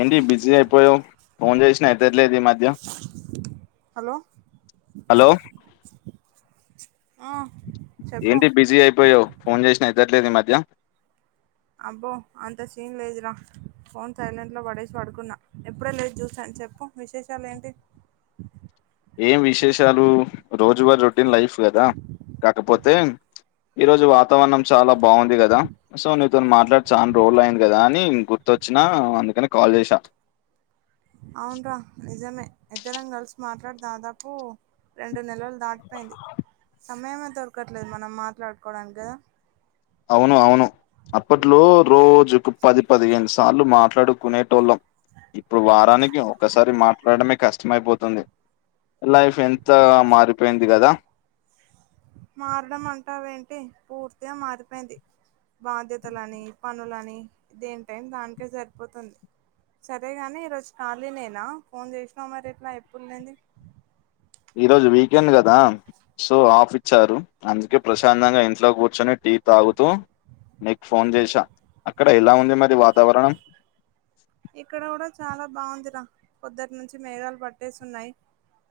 ఏంది బిజీ అయిపోయావు ఫోన్ చేసినా ఎతట్లేదు ఈ మధ్య హలో హలో ఆ చెప్పు ఏంటి బిజీ అయిపోయావు ఫోన్ చేసినా ఎతట్లేదు ఈ మధ్య అబ్బో అంత సీన్లేదురా ఫోన్ సైలెంట్ లో పడేసి పడుకున్నా ఎప్పుడే లేచి చూసాను చెప్పు విశేషాలు ఏంటి ఏం విశేషాలు రోజువారు రొటీన్ లైఫ్ కదా కాకపోతే ఈ రోజు వాతావరణం చాలా బాగుంది కదా సో నీతో మాట్లాడి చానా రోజులు అయింది కదా అని గుర్తొచ్చినా అందుకని కాల్ చేసా అవున్రా నిజమే ఇద్దరం కలిసి మాట్లాడి దాదాపు రెండు నెలలు దాటిపోయింది సమయమే దొరకట్లేదు మనం మాట్లాడుకోవడానికి కదా అవును అవును అప్పట్లో రోజుకు ఒక పది పదిహేను సార్లు మాట్లాడుకునేటోళ్ళం ఇప్పుడు వారానికి ఒక్కసారి మాట్లాడమే కష్టమైపోతుంది లైఫ్ ఎంత మారిపోయింది కదా మారడం అంటావేంటి పూర్తిగా మారిపోయింది బాధ్యతలని పనులని దేని టైం దానికే సరిపోతుంది సరేగాని ఈరోజు ఖాళీ నేనా ఫోన్ చేసినా మరి ఇట్లా ఎప్పుడు లేంది ఈ రోజు వీకెండ్ కదా సో ఆఫ్ ఇచ్చారు అందుకే ప్రశాంతంగా ఇంట్లో కూర్చొని టీ తాగుతూ నీకు ఫోన్ చేసా అక్కడ ఎలా ఉంది మరి వాతావరణం ఇక్కడ కూడా చాలా బాగుందిరా పొద్దంట నుంచి మేఘాలు పట్టేసిన్నాయి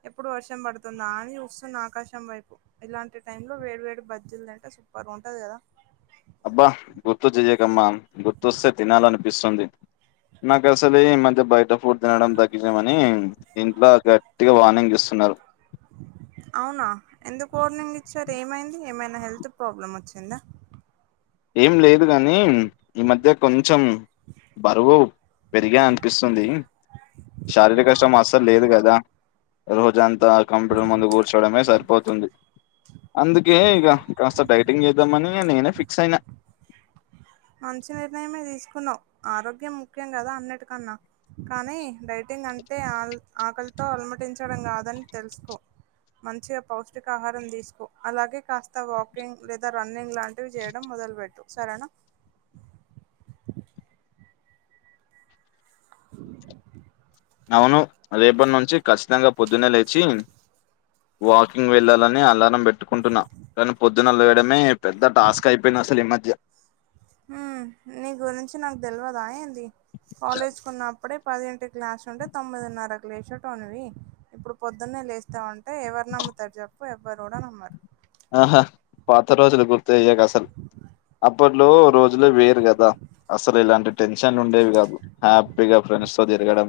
ఎప్పుడు వర్షం పడుతుందా అని వస్తున్న ఆకాశం వైపు ఇలాంటి టై లో వేడి వేడి బజ్జీలు తంటే సూపర్గా ఉంటది కదా అబ్బా గుర్తు చెయ్యకమ్మా గుర్తుస్తే తినాలనిపిస్తుంది నాకు అసలే ఈ మధ్య బయట ఫుడ్ తినడం తగ్గించామని ఇంట్లో గట్టిగా వాార్నింగ్ ఇస్తున్నారు అవునా ఎందుకు ఓర్నింగ్ ఇచ్చారు ఏమైంది ఏమైనా హెల్త్ ప్రాబ్లమ్ వచ్చిందా ఏం లేదు గాని ఈ మధ్య కొంచెం బరువు పెరిగా అనిపిస్తుంది శారీరక శ్రమ అస్సలు లేదు కదా రోజంతా కంప్యూటర్ ముందు కూర్చోవడమే సరిపోతుంది అందుకే ఇక కాస్త డైటింగ్ చేద్దామని నేనే ఫిక్స్ అయిన మంచి నిర్ణయమే తీసుకున్నావ్ ఆరోగ్యం ముఖ్యం కదా అన్నిటికన్నా కానీ డైటింగ్ అంటే ఆల్ ఆకలితో అలమటించడం కాదని తెలుసుకో మంచిగా పౌష్టికాహారం తీసుకో అలాగే కాస్త వాకింగ్ లేదా రన్నింగ్ లాంటివి చేయడం మొదలు పెట్ సరేనా [inaudible] నవును రేపటి నుంచి ఖచ్చితంగా పొద్దున్నే లేచి వాకింగ్ వెళ్ళాలని అలారం పెట్టుకుంటున్నా కానీ పొద్దున్న లేవడమే పెద్ద టాస్క్ అయిపోయింది అసలు ఈ మధ్య హు నీ గురించి నాకు తెలవద ఏంది కాలేజ్ ఉన్న ప్పుడే పదింటి గ్లాస్ ఉంటే తొమ్మిదిన్నర గ్ లేషట్ వాడివి ఇప్పుడు పొద్దున్నే లేస్తా ఉంట అంటే ఎవరు నమ్ముతారు చెప్పు ఎవ్వరు కూడా నమ్మరు. ఆహా పాత రోజులు గుర్తయ్యాక అసలు అప్పట్లో రోజులు వేరు కదా అసలు ఇలాంటి టెన్షన్ ఉండేవి కాదు హ్యాపీగా ఫ్రెండ్స్ తో తిరగడం.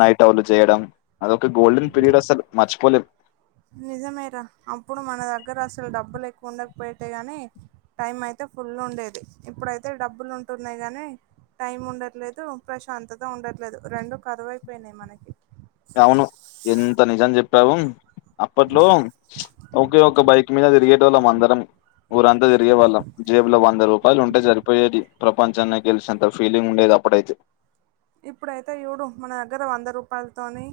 నైట్ ఔట్ చేయడం అదొక గోల్డెన్ పీరియడ్ అసలు మర్చిపోలేమ్ నిజమేరా అప్పుడు మన దగ్గర అసలు డబ్బులు ఎక్కువ ఉండకపోయతే గాని టైం అయితే ఫుల్ ఉండేది ఇప్పుడైతే డబ్బులు ఉంటున్నాయి గానీ టైం ఉండట్లేదు, ప్రశాంతత ఉండట్లేదు రెండు కరువైపోయినాయి మనకి అవును ఎంత నిజాం చెప్పావు అప్పట్లో ఓకే ఒక బైక్ మీద తిరిగేటోళ్ళం అందరం ఊరంతా తిరిగే వాళ్ళం. జేబు లో వంద రూపాయలు ఉంటే సరిపోయేది ప్రపంచాన్ని గెలిసినంత ఫీలింగ్ ఉండేది అప్పుడైతే ఇప్పుడైతే ఇవ్వడు మన దగ్గర వంద రూపాయలతోని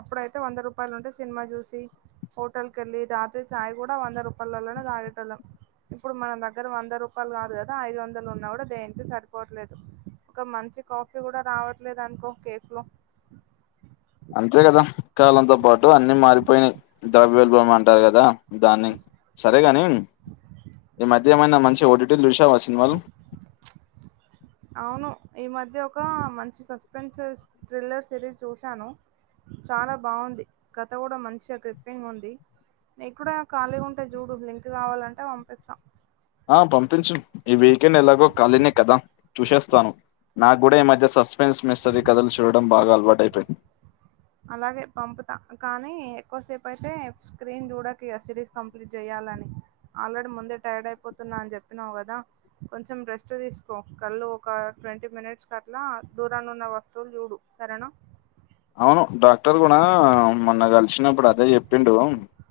అప్పుడైతే వంద రూపాయలు ఉంటే సినిమా చూసి హోటల్ కెళ్ళి రాత్రి చాయ్ కూడా వంద రూపాలలోనే తాగేటోల్లం. ఇప్పుడు మన దగ్గర వంద రూపాయలు కాదు గదా ఐదు వందలు ఉన్నా కూడా దేనికి సరిపోవట్లేదు. ఒక మంచి కాఫీ కూడా రావట్లేదనుకో కేఫ్ లో అంతే కదా కాలంతో పాటు అన్ని మారిపోయినై ద్రవ్యోల్బణం అంటారు కదా దాన్ని సరేగాని ఈ మధ్య ఏమైనా మంచి ఒటిటీలు చూసావ? [inaudible] అవును ఈ మధ్య ఒక మంచి సస్పెన్సెస్ థ్రిల్లర్ సిరీస్ చూశాను. చాలా బాగుంది కథ కూడా మంచి ఒక క్రిఫంగ్ ఉంది నీకు కూడా కాలిగా ఉంటే చూడు లింక్ కావాలంటే పంపిస్తా. ఆ పంపించు ఈ వీకెండ్ ఎలాగో ఖాళీనే కదా చూసేస్తాను. నాకు కూడా ఈ మధ్య సస్ప మెన్స్ మిస్రీ కథలు చూడడం బాగా అలవాటు అయిపోయింది. అలాగే పంపుతా కానీ ఎక్కువసేపైతే స్క్రీన్ చూడగిగా సిరీస్ కంప్లీట్ చేయాలని ఆల్రెడీ ముందే టైర్డ్ అయిపోతున్నా అని చెప్పినావు కదా కొంచెం రెస్ట్ తీసుకో కళ్ళు ఒక ట్వంటీ మినిట్స్ కట్లా దూరాన్ని ఉన్న వస్తువులు చూడు సరేనా అవును డాక్టర్ గుణ మొన్న కలిసినప్పుడు అదే చెప్పిండు.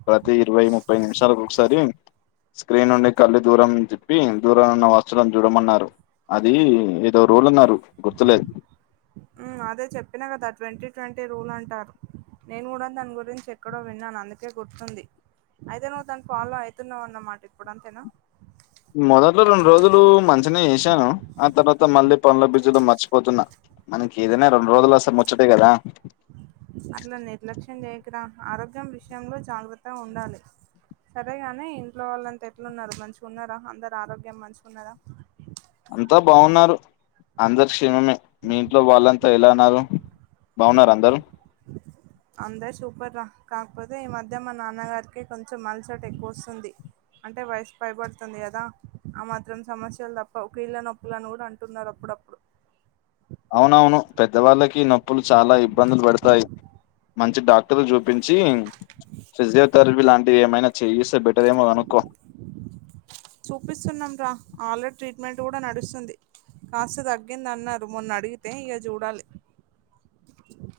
ప్రతి ఇరవై, ముప్పై నిమిషాలకు ఒకసారి స్క్రీన్ నుండి కళ్ళ దూరం చెప్పి దూరం ఉన్న వస్తువులను చూడమన్నారు అది ఏదో రోల్న్నారు గుర్తులే మ్ అదే చెప్పిన కదా ట్వంటీ ట్వంటీ రూల్ అంటారు. నేను కూడా దాని గురించి ఎక్కడో విన్నాను అందుకే గుర్తుంది. అయితే నువ్ దాని ఫాలో అయితున్నావు అన్నమాట ఇప్పుడు అంతేనా మొదట రెండు రోజులు మంచినె చేసాను ఆ తర్వాత మళ్ళీ పనుల బిజిలో మర్చిపోతున్నా. మనకి ఏదైనా రెండు రోజుల అ సార్ ముచ్చటే కదా అట్లా నిర్లక్ష్యం చేయకురా ఆరోగ్యం విషయంలో జాగ్రత్త ఉండాలి. సరేగాని ఇంట్లో వాళ్ళంతా ఎట్లు ఉన్నారు మంచిగా ఉన్నారా అందరు ఆరోగ్యం మంచిగాన్నారా? అంతా బావున్నారు అందరి క్షేమమే మీ ఇంట్లో వాళ్ళంతా ఎలా ఉన్నారు? బావున్నార అందరు? అందరు సూపర్ రా కాకపోతే ఈ మధ్య మా నాన్నగారికి కొంచెం అలసట ఎక్కువోస్తుంది. అంటే వయసు పైబడుతుంది కదా ఆ మాత్రం సమస్యలు తప్ప ఒక కీళ్ళ నొప్పులని కూడా అంటున్నారు అప్పుడప్పుడు అవునవును పెద్దవాళ్ళకి నొప్పులు చాలా ఇబ్బందులు పెడతాయి. మంచి డాక్టర్లు చూపించి ఫిజియోథెరపీ లాంటివి ఏమైనా చెయ్యి ఇస్తే బెటర్ ఏమొ అనుకో చూపిస్తున్నాం రా ఆల్రెడీ ట్రీట్మెంట్ కూడా నడుస్తుంది కాస్త తగ్గింది అన్నారు మొన్న అడిగితే ఇక చూడాలి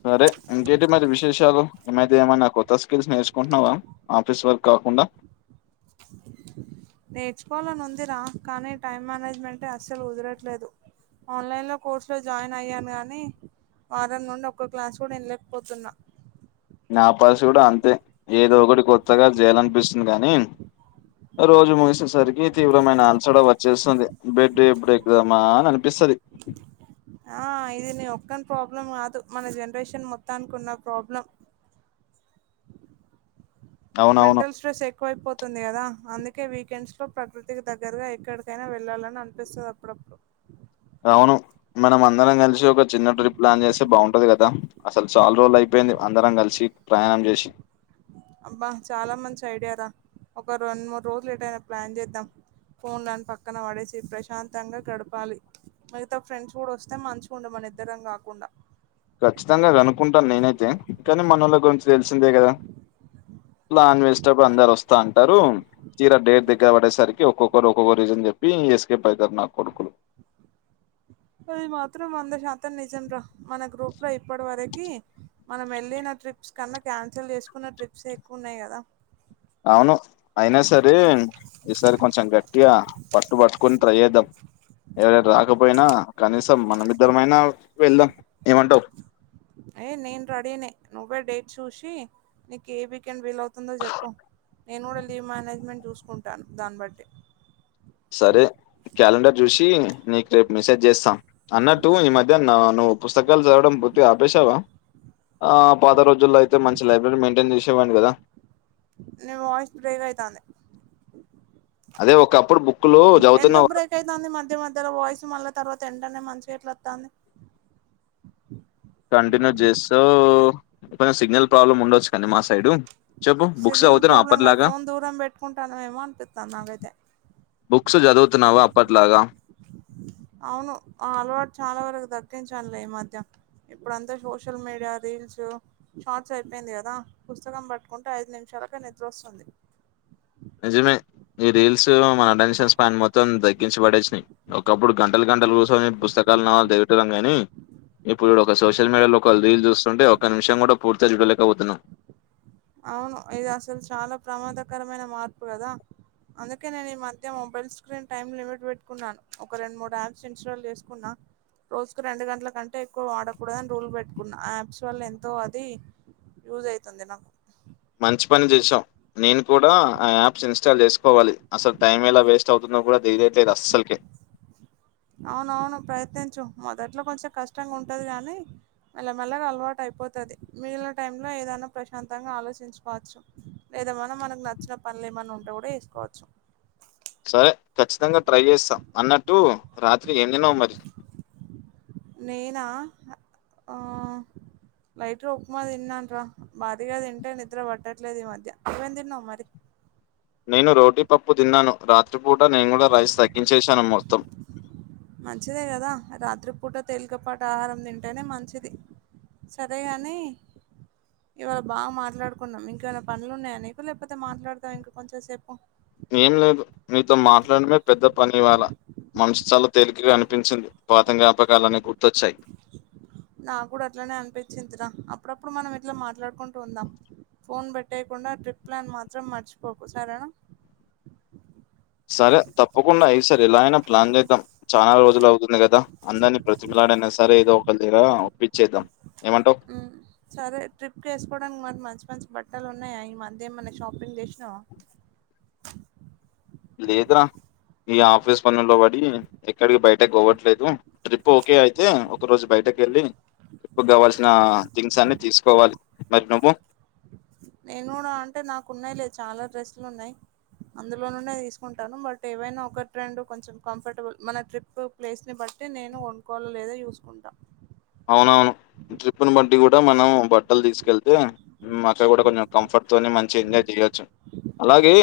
సరే ఇంకేంటి మరి విశేషాలు ఈమధ్య ఏమైనా కొత్త స్కిల్స్ నేర్చుకుంటున్నావా ఆఫీస్ వర్క్ కాకుండా నేర్చుకోవాలని ఉందిరా కానీ టైం మేనేజ్మెంట్టే అస్సలు కుదరట్లేదు ఆన్లైన్ లో కోర్సు లో జాయిన్ అయ్యాను గాని వారం నుండి ఒక్క క్లాస్ కూడా వెనలేకపోతున్నా నా పరిస్థితి కూడా అంతే ఏదో ఒకటి కొత్తగా జేయాలనిపిస్తుంది కానీ రోజు ముగిసేసరికి తీవ్రమైన అల్చడా వచ్చేస్తుంది బెడ్ ఎప్పుడు ఎక్దామా అని అనిపిస్తుంది ఆ ఇది నీ ఒక్కని ప్రాబ్లం కాదు మన జనరేషన్ మొత్తానికిన్న ప్రాబ్లం హ మెంటల్ స్ట్రెస్ ఎ ఎక్కువైపోతుంది కదా అందుకే వీకెండ్స్ లో ప్రకృతికి దగ్గరగా ఎక్కడికైనా వెళ్ళాలని అనిపిస్తుంది అప్పుడప్పుడు అవును మనం అందరం కలిసి ఒక చిన్న ట్రిప్ ప్లాన్ చేస్తే బాగుంటది కదా అసలు చాలా రోజులు అయిపోయింది అందరం కలిసి ప్రయాణం చేసి అబ్బా చాలా మంచి ఐడియార ఒక రెండు మూడు రోజులు ఎటయిన ప్లాన్ చేద్దాం ఫోన్లను పక్కన పడేసి ప్రశాంతంగా గడపాలి మిగతా ఫ్రెండ్స్ కూడా వస్తే మంచిగా ఉండు మన ఇద్దరం కాకుండా ఖచ్చితంగా కనుకుంటాను నేనైతే కానీ మనోళ్ల గురించి తెలిసిందే కదా నాన్ వెజిటబుల్ అందరు వస్తా అంటారు తీర డేట్ దగ్గర పడేసరికి ఒక్క ఒక్కొక్క రీజనచెప్పు ఎస్కప్ అయితారు నా కొడుకులు అది మాత్రం వంద శాంతం నిజం రా మన గ్రూప్ లో ఇప్పటి వరకి మనం వెళ్ళిన ట్రిప్స్ కన్నా క్యాన్సల్ చేసుకున్న ట్రిప్స్ ఎ ఎక్కువున్నాయి కదా అవును అయినా సరే ఈసారి కొంచెం గట్టిగా పట్టు పట్టుకొని ట్రై చేద్దాం ఎవరయినా రాకపోయినా కనీసం మనమిద్దరమైనా వెళ్దాం ఏమంటావు ఏయ నేను రెడీనే నువ్వే డేట్ చూసి నీకు ఏ వీకెండ్ విలవ్ తుందో చెప్పు నేను కూడా లీవ్ మేనేజ్మెంట్ చూసుకుంటాను దాన్ని బట్టి సరే క్యాలెండర్ చూసి నీకు రేపు మిసేజ్ చేస్తాను అన్నటు ఈ మధ్య నా నువు పుస్తకాలు చదవడం పూర్తిగా ఆపేశావ ఆ పాత రోజుల్లో అయితే మంచి లైబ్రరీ మెయింటైన్ చేసేవాడిని కదా నీ వాయిస్ బ్రేక్ అయితాంది అదే ఒకప్పుడు బుక్లు చదువుతున్న తుంది మధ్య మధ్యలో వాయిసు మళ్ళా తర్వాత ఎంటనే మంచిగా ఎట్ల వస్తుంది కంటిన్యూ చేస్తూ కొంచెం సిగ్నల్ ప్రాబ్లమ్ ఉండ కానీ మా సైడ్ చెప్పు బుక్స్ సిగ్నల్ చదువుతున్నావా ప్రాబ్లం కాదు అప్పటిలాగా ఫోన్ దూరం పెట్టుకుంటానమేమో అనిపిత్తాంది నాకైతే బుక్స్ చదువుతున్నావ అప్పట్లాగా అవును ఆ అలవాటు చాలా వరకు తగ్గించలునే ఈ మధ్య ఇప్పుడు అంతా సోషల్ మీడియా రీల్స్ షార్ట్స్ అయిపోయింది కదా పుస్తకం పట్టుకుంటే ఐదు నిమిషాలకే నిద్రొస్తుంది నిజమే ఈ రీల్స్ మన అటెన్షన్ స్పెండ్ మొత్తం తగ్గించబడేచ్చాయి ఒకప్పుడు గంటలు గంటల కు పుస్తకాలు నావలలు చదివే టోల్లం కానీ ఇప్పుడు ఒక సోషల్ మీడియా లో ఒకళ్ళ రీల్ చూస్తుంటే ఒక నిమిషం కూడా పూర్తిగా చూడలేకపోతున్నాం అవును ఇది అసలు చాలా ప్రమాదకరమైన మార్పు కదా అందుకే నేను ఈ మధ్య మొబైల్ స్క్రీన్ టైమ్ లిమిట్ పెట్టుకున్నాను ఒక రెండు మూడు యాప్స్ ఇన్స్టాల్ చేసుకున్నా రోజుకు రెండు గంటల కంటే ఎక్కువ వాడకూడదని రూల్ పెట్టుకున్నా యాప్స్ వల్ల ఎంతో అది యూస్ అయితుంది నాకు మంచి పని చేసావు నేను కూడా ఆ యాప్స్ ఇన్స్టాల్ చేసుకోవాలి అసలు టైం ఎలా వేస్ట్ అవుతుందో కూడా తెలియట్లేదు అస్సలకే అవునవును ప్రయత్నించు మొదట్లో కొంచెం కష్టంగా ఉంటది గాని మెల్ల మెల్లగా అలవాటు అయిపోతది మిగిలిన టైమ్ లో ఏదైనా ప్రశాంతంగా ఆలోచించుకోవచ్చు లేదా మన మనకు నచ్చిన పనులు ఏమన్నా ఉంటే కూడా చేసుకోవచ్చు సరే ఖచ్చితంగా ట్రై చేస్తా అన్నట్టు రాత్రి ఏం తినవు మరి నేనా ఆ లైట్ ఉప్మా తిన్నానురా భారీగా తింటే నిద్ర పట్టట్లేదు ఈ మధ్య నువ్వేం తిన్నావు మరి నేను రోటీ పప్పు తిన్నాను రాత్రిపూట నేను కూడా రైస్ తగ్గించేశాను మొత్తం మంచిదే కదా రాత్రిపూట తేలికపాట ఆహారం తింటేనే మంచిది సరే గానీ ఇవాళ బాగా మాట్లాడుకున్నాం ఇంకేమైనా పనులున్నాయా నీకు లేకపోతే మాట్లాడదామా ఇంక కొంచెం సేపు ఏం లేదు నీతో మాట్లాడమే పెద్ద పని ఇవాళ మనస్సు చాలా తేలికగా అనిపించింది పాత జ్ఞాపకాలన్ని గుర్తొచ్చాయి నా కూడా అట్లనే అనిపించింది రా అప్పుడప్పుడు మనం ఇట్లా మాట్లాడుకుంటూ ఉందాం ఫోన్ పెట్టేయకుండా ట్రిప్ ప్లాన్ మాత్రం మర్చిపోకు సరేనా సరే తప్పకుండా ఈసారి ఎలా అయినా ప్లాన్ చేద్దాం చాలా రోజులు అవుతుంది కదా అందరిని బ్రతిమలాడైనా సరే ఏదో ఒకళ దగ్గర ఒప్పించేద్దాం ఏమంటావు సరే ట్రిప్కి వేసుకోవడానికి మరి మంచి మంచి బట్టలు ఉన్నాయా ఈ మధ్య ఏమన్నా షాపింగ్ చేసినావు లేదరా ఈ ఆఫీస్ పనుల్లో పడి ఎక్కడికి బయటకి పోవట్లేదు ట్రిప్ ఓకే అయితే ఒక రోజు బయటకి వెళ్ళి ట్రిప్కి కావాల్సిన థింగ్స్ అన్ని తీసుకోవాలి మరి నువ్వు నేను అంటే నాకు ఉన్నాయి లే చాలా డ్రెస్లు ఉన్నాయి అందులో నుండి తీసుకుంటాను బట్ ఏవైనా ఒకకి రెండు కొంచెం కంఫర్టబుల్ మన ట్రిప్ ప్లేస్ని బట్టి నేను కొనుకోవాలా లేదా చూసుకుంటా అవునవును ట్రిప్పుని బట్టి కూడా మనం బట్టలు తీసుకెళ్తే ఉమ్ అక్కడ కూడా కొంచం కంఫర్ట్ తోని మంచిగా ఎంజాయ్ చేయచ్చు అలాగే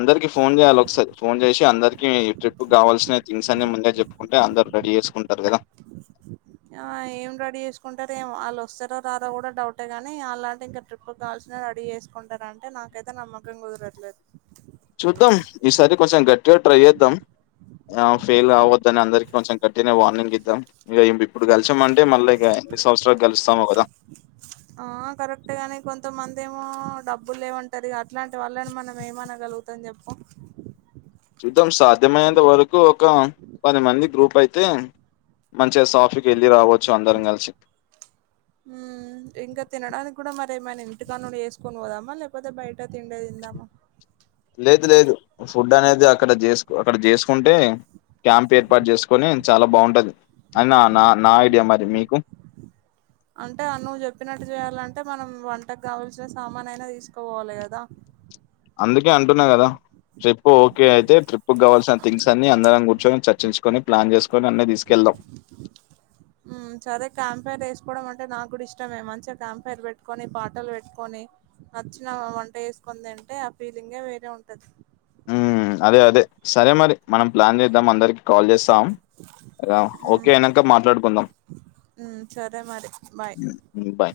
అందరికి ఫోన్ చేయాలి ఒకసారి ఫోన్ చేసి అందరికి ఈ ట్రిప్ కావాల్సిన థింగ్స్ అన్ని ముందే చెప్పుకుంటే అందరు రెడీ చేసుకుంటారు కదా ఆ ఏం రెడీ చేసుకుంటారో ఏమో వాళ్ళు వస్తారో రారో కూడా డౌటే గాని అలాంటి ఇంకా ట్రిప్కి కాల్సిన రెడీ చేసుకుంటారంటే నాకైతే నమ్మకం కుదరట్లేదు చూద్దాం ఈసారి కొంచెం గట్టిగా ట్రై చేద్దాం ఆ ఫెయిల్ అవద్దని అందరికి కొంచెం గట్టినే వార్నింగ్ ఇద్దాం ఇక ఇప్పుడు కలిసామంటే మళ్ళీ ఇక ఎన్ని సంవత్సరాలకు కలుస్తామో కదా ఆ కరెక్ట్ గాని కొంతమంది ఏమో డబ్బులు లేమంటారు అట్లాంటి వాళ్ళని మనం ఏమనగలుగు తం చెప్పు చూద్దాం సాధ్యమైనంత వరకు ఒక పది మంది గ్రూప్ అయితే మంచిగా సాఫీకి వెళ్ళి రావచ్చు అందరం కలిసి ఉమ్ ఇంక తినడానికి కూడా మరేమైనా ఇంటికా నుండి చేసుకొని పోదామా లేకపోతే బయట తిండే తిందామా లేదు లేదు ఫుడ్ అనేది అక్కడ చేసు అక్కడ చేసుకుంటే క్యాంప్ ఏర్పాటు చేసుకొని చాలా బాగుంటది అని నా నా ఐడియా మరి మీకు అంటే నువ్వు చెప్పినట్టు చేయాలంటే మనం వంటకు కావాల్సిన సామాన్ అయినా తీసుకోపోవాలి కదా అందుకే అంటున్నా కదా ట్రిప్ ఓకే అయితే ట్రిప్ కావవాల్సిన థింగ్స్ అన్ని అందరం కూర్చొని చర్చించు ప్లాన్ చేసుకోని అన్ని తీసుకెళ్దం సరే క్యాంపైర్ వేసుకోవడం అంటే నాకు కూడా ఇష్టమే మంచిగా క్యాంఫైర్ పెట్టుకొని పాటలు పెట్టుకొని నచ్చిన వంట చెసుకుందింటే ఆ ఫీలింగే వేరే ఉంటది అదే అదే సరే మరి మనం ప్లాన్ చేద్దాం అందరికి కాల్ చేస్తాం రాం హ్మ్ ఓకే అయినాక మాట్లాడుకుందాం హ్మ్ సరే మరి బాయ్ బయ్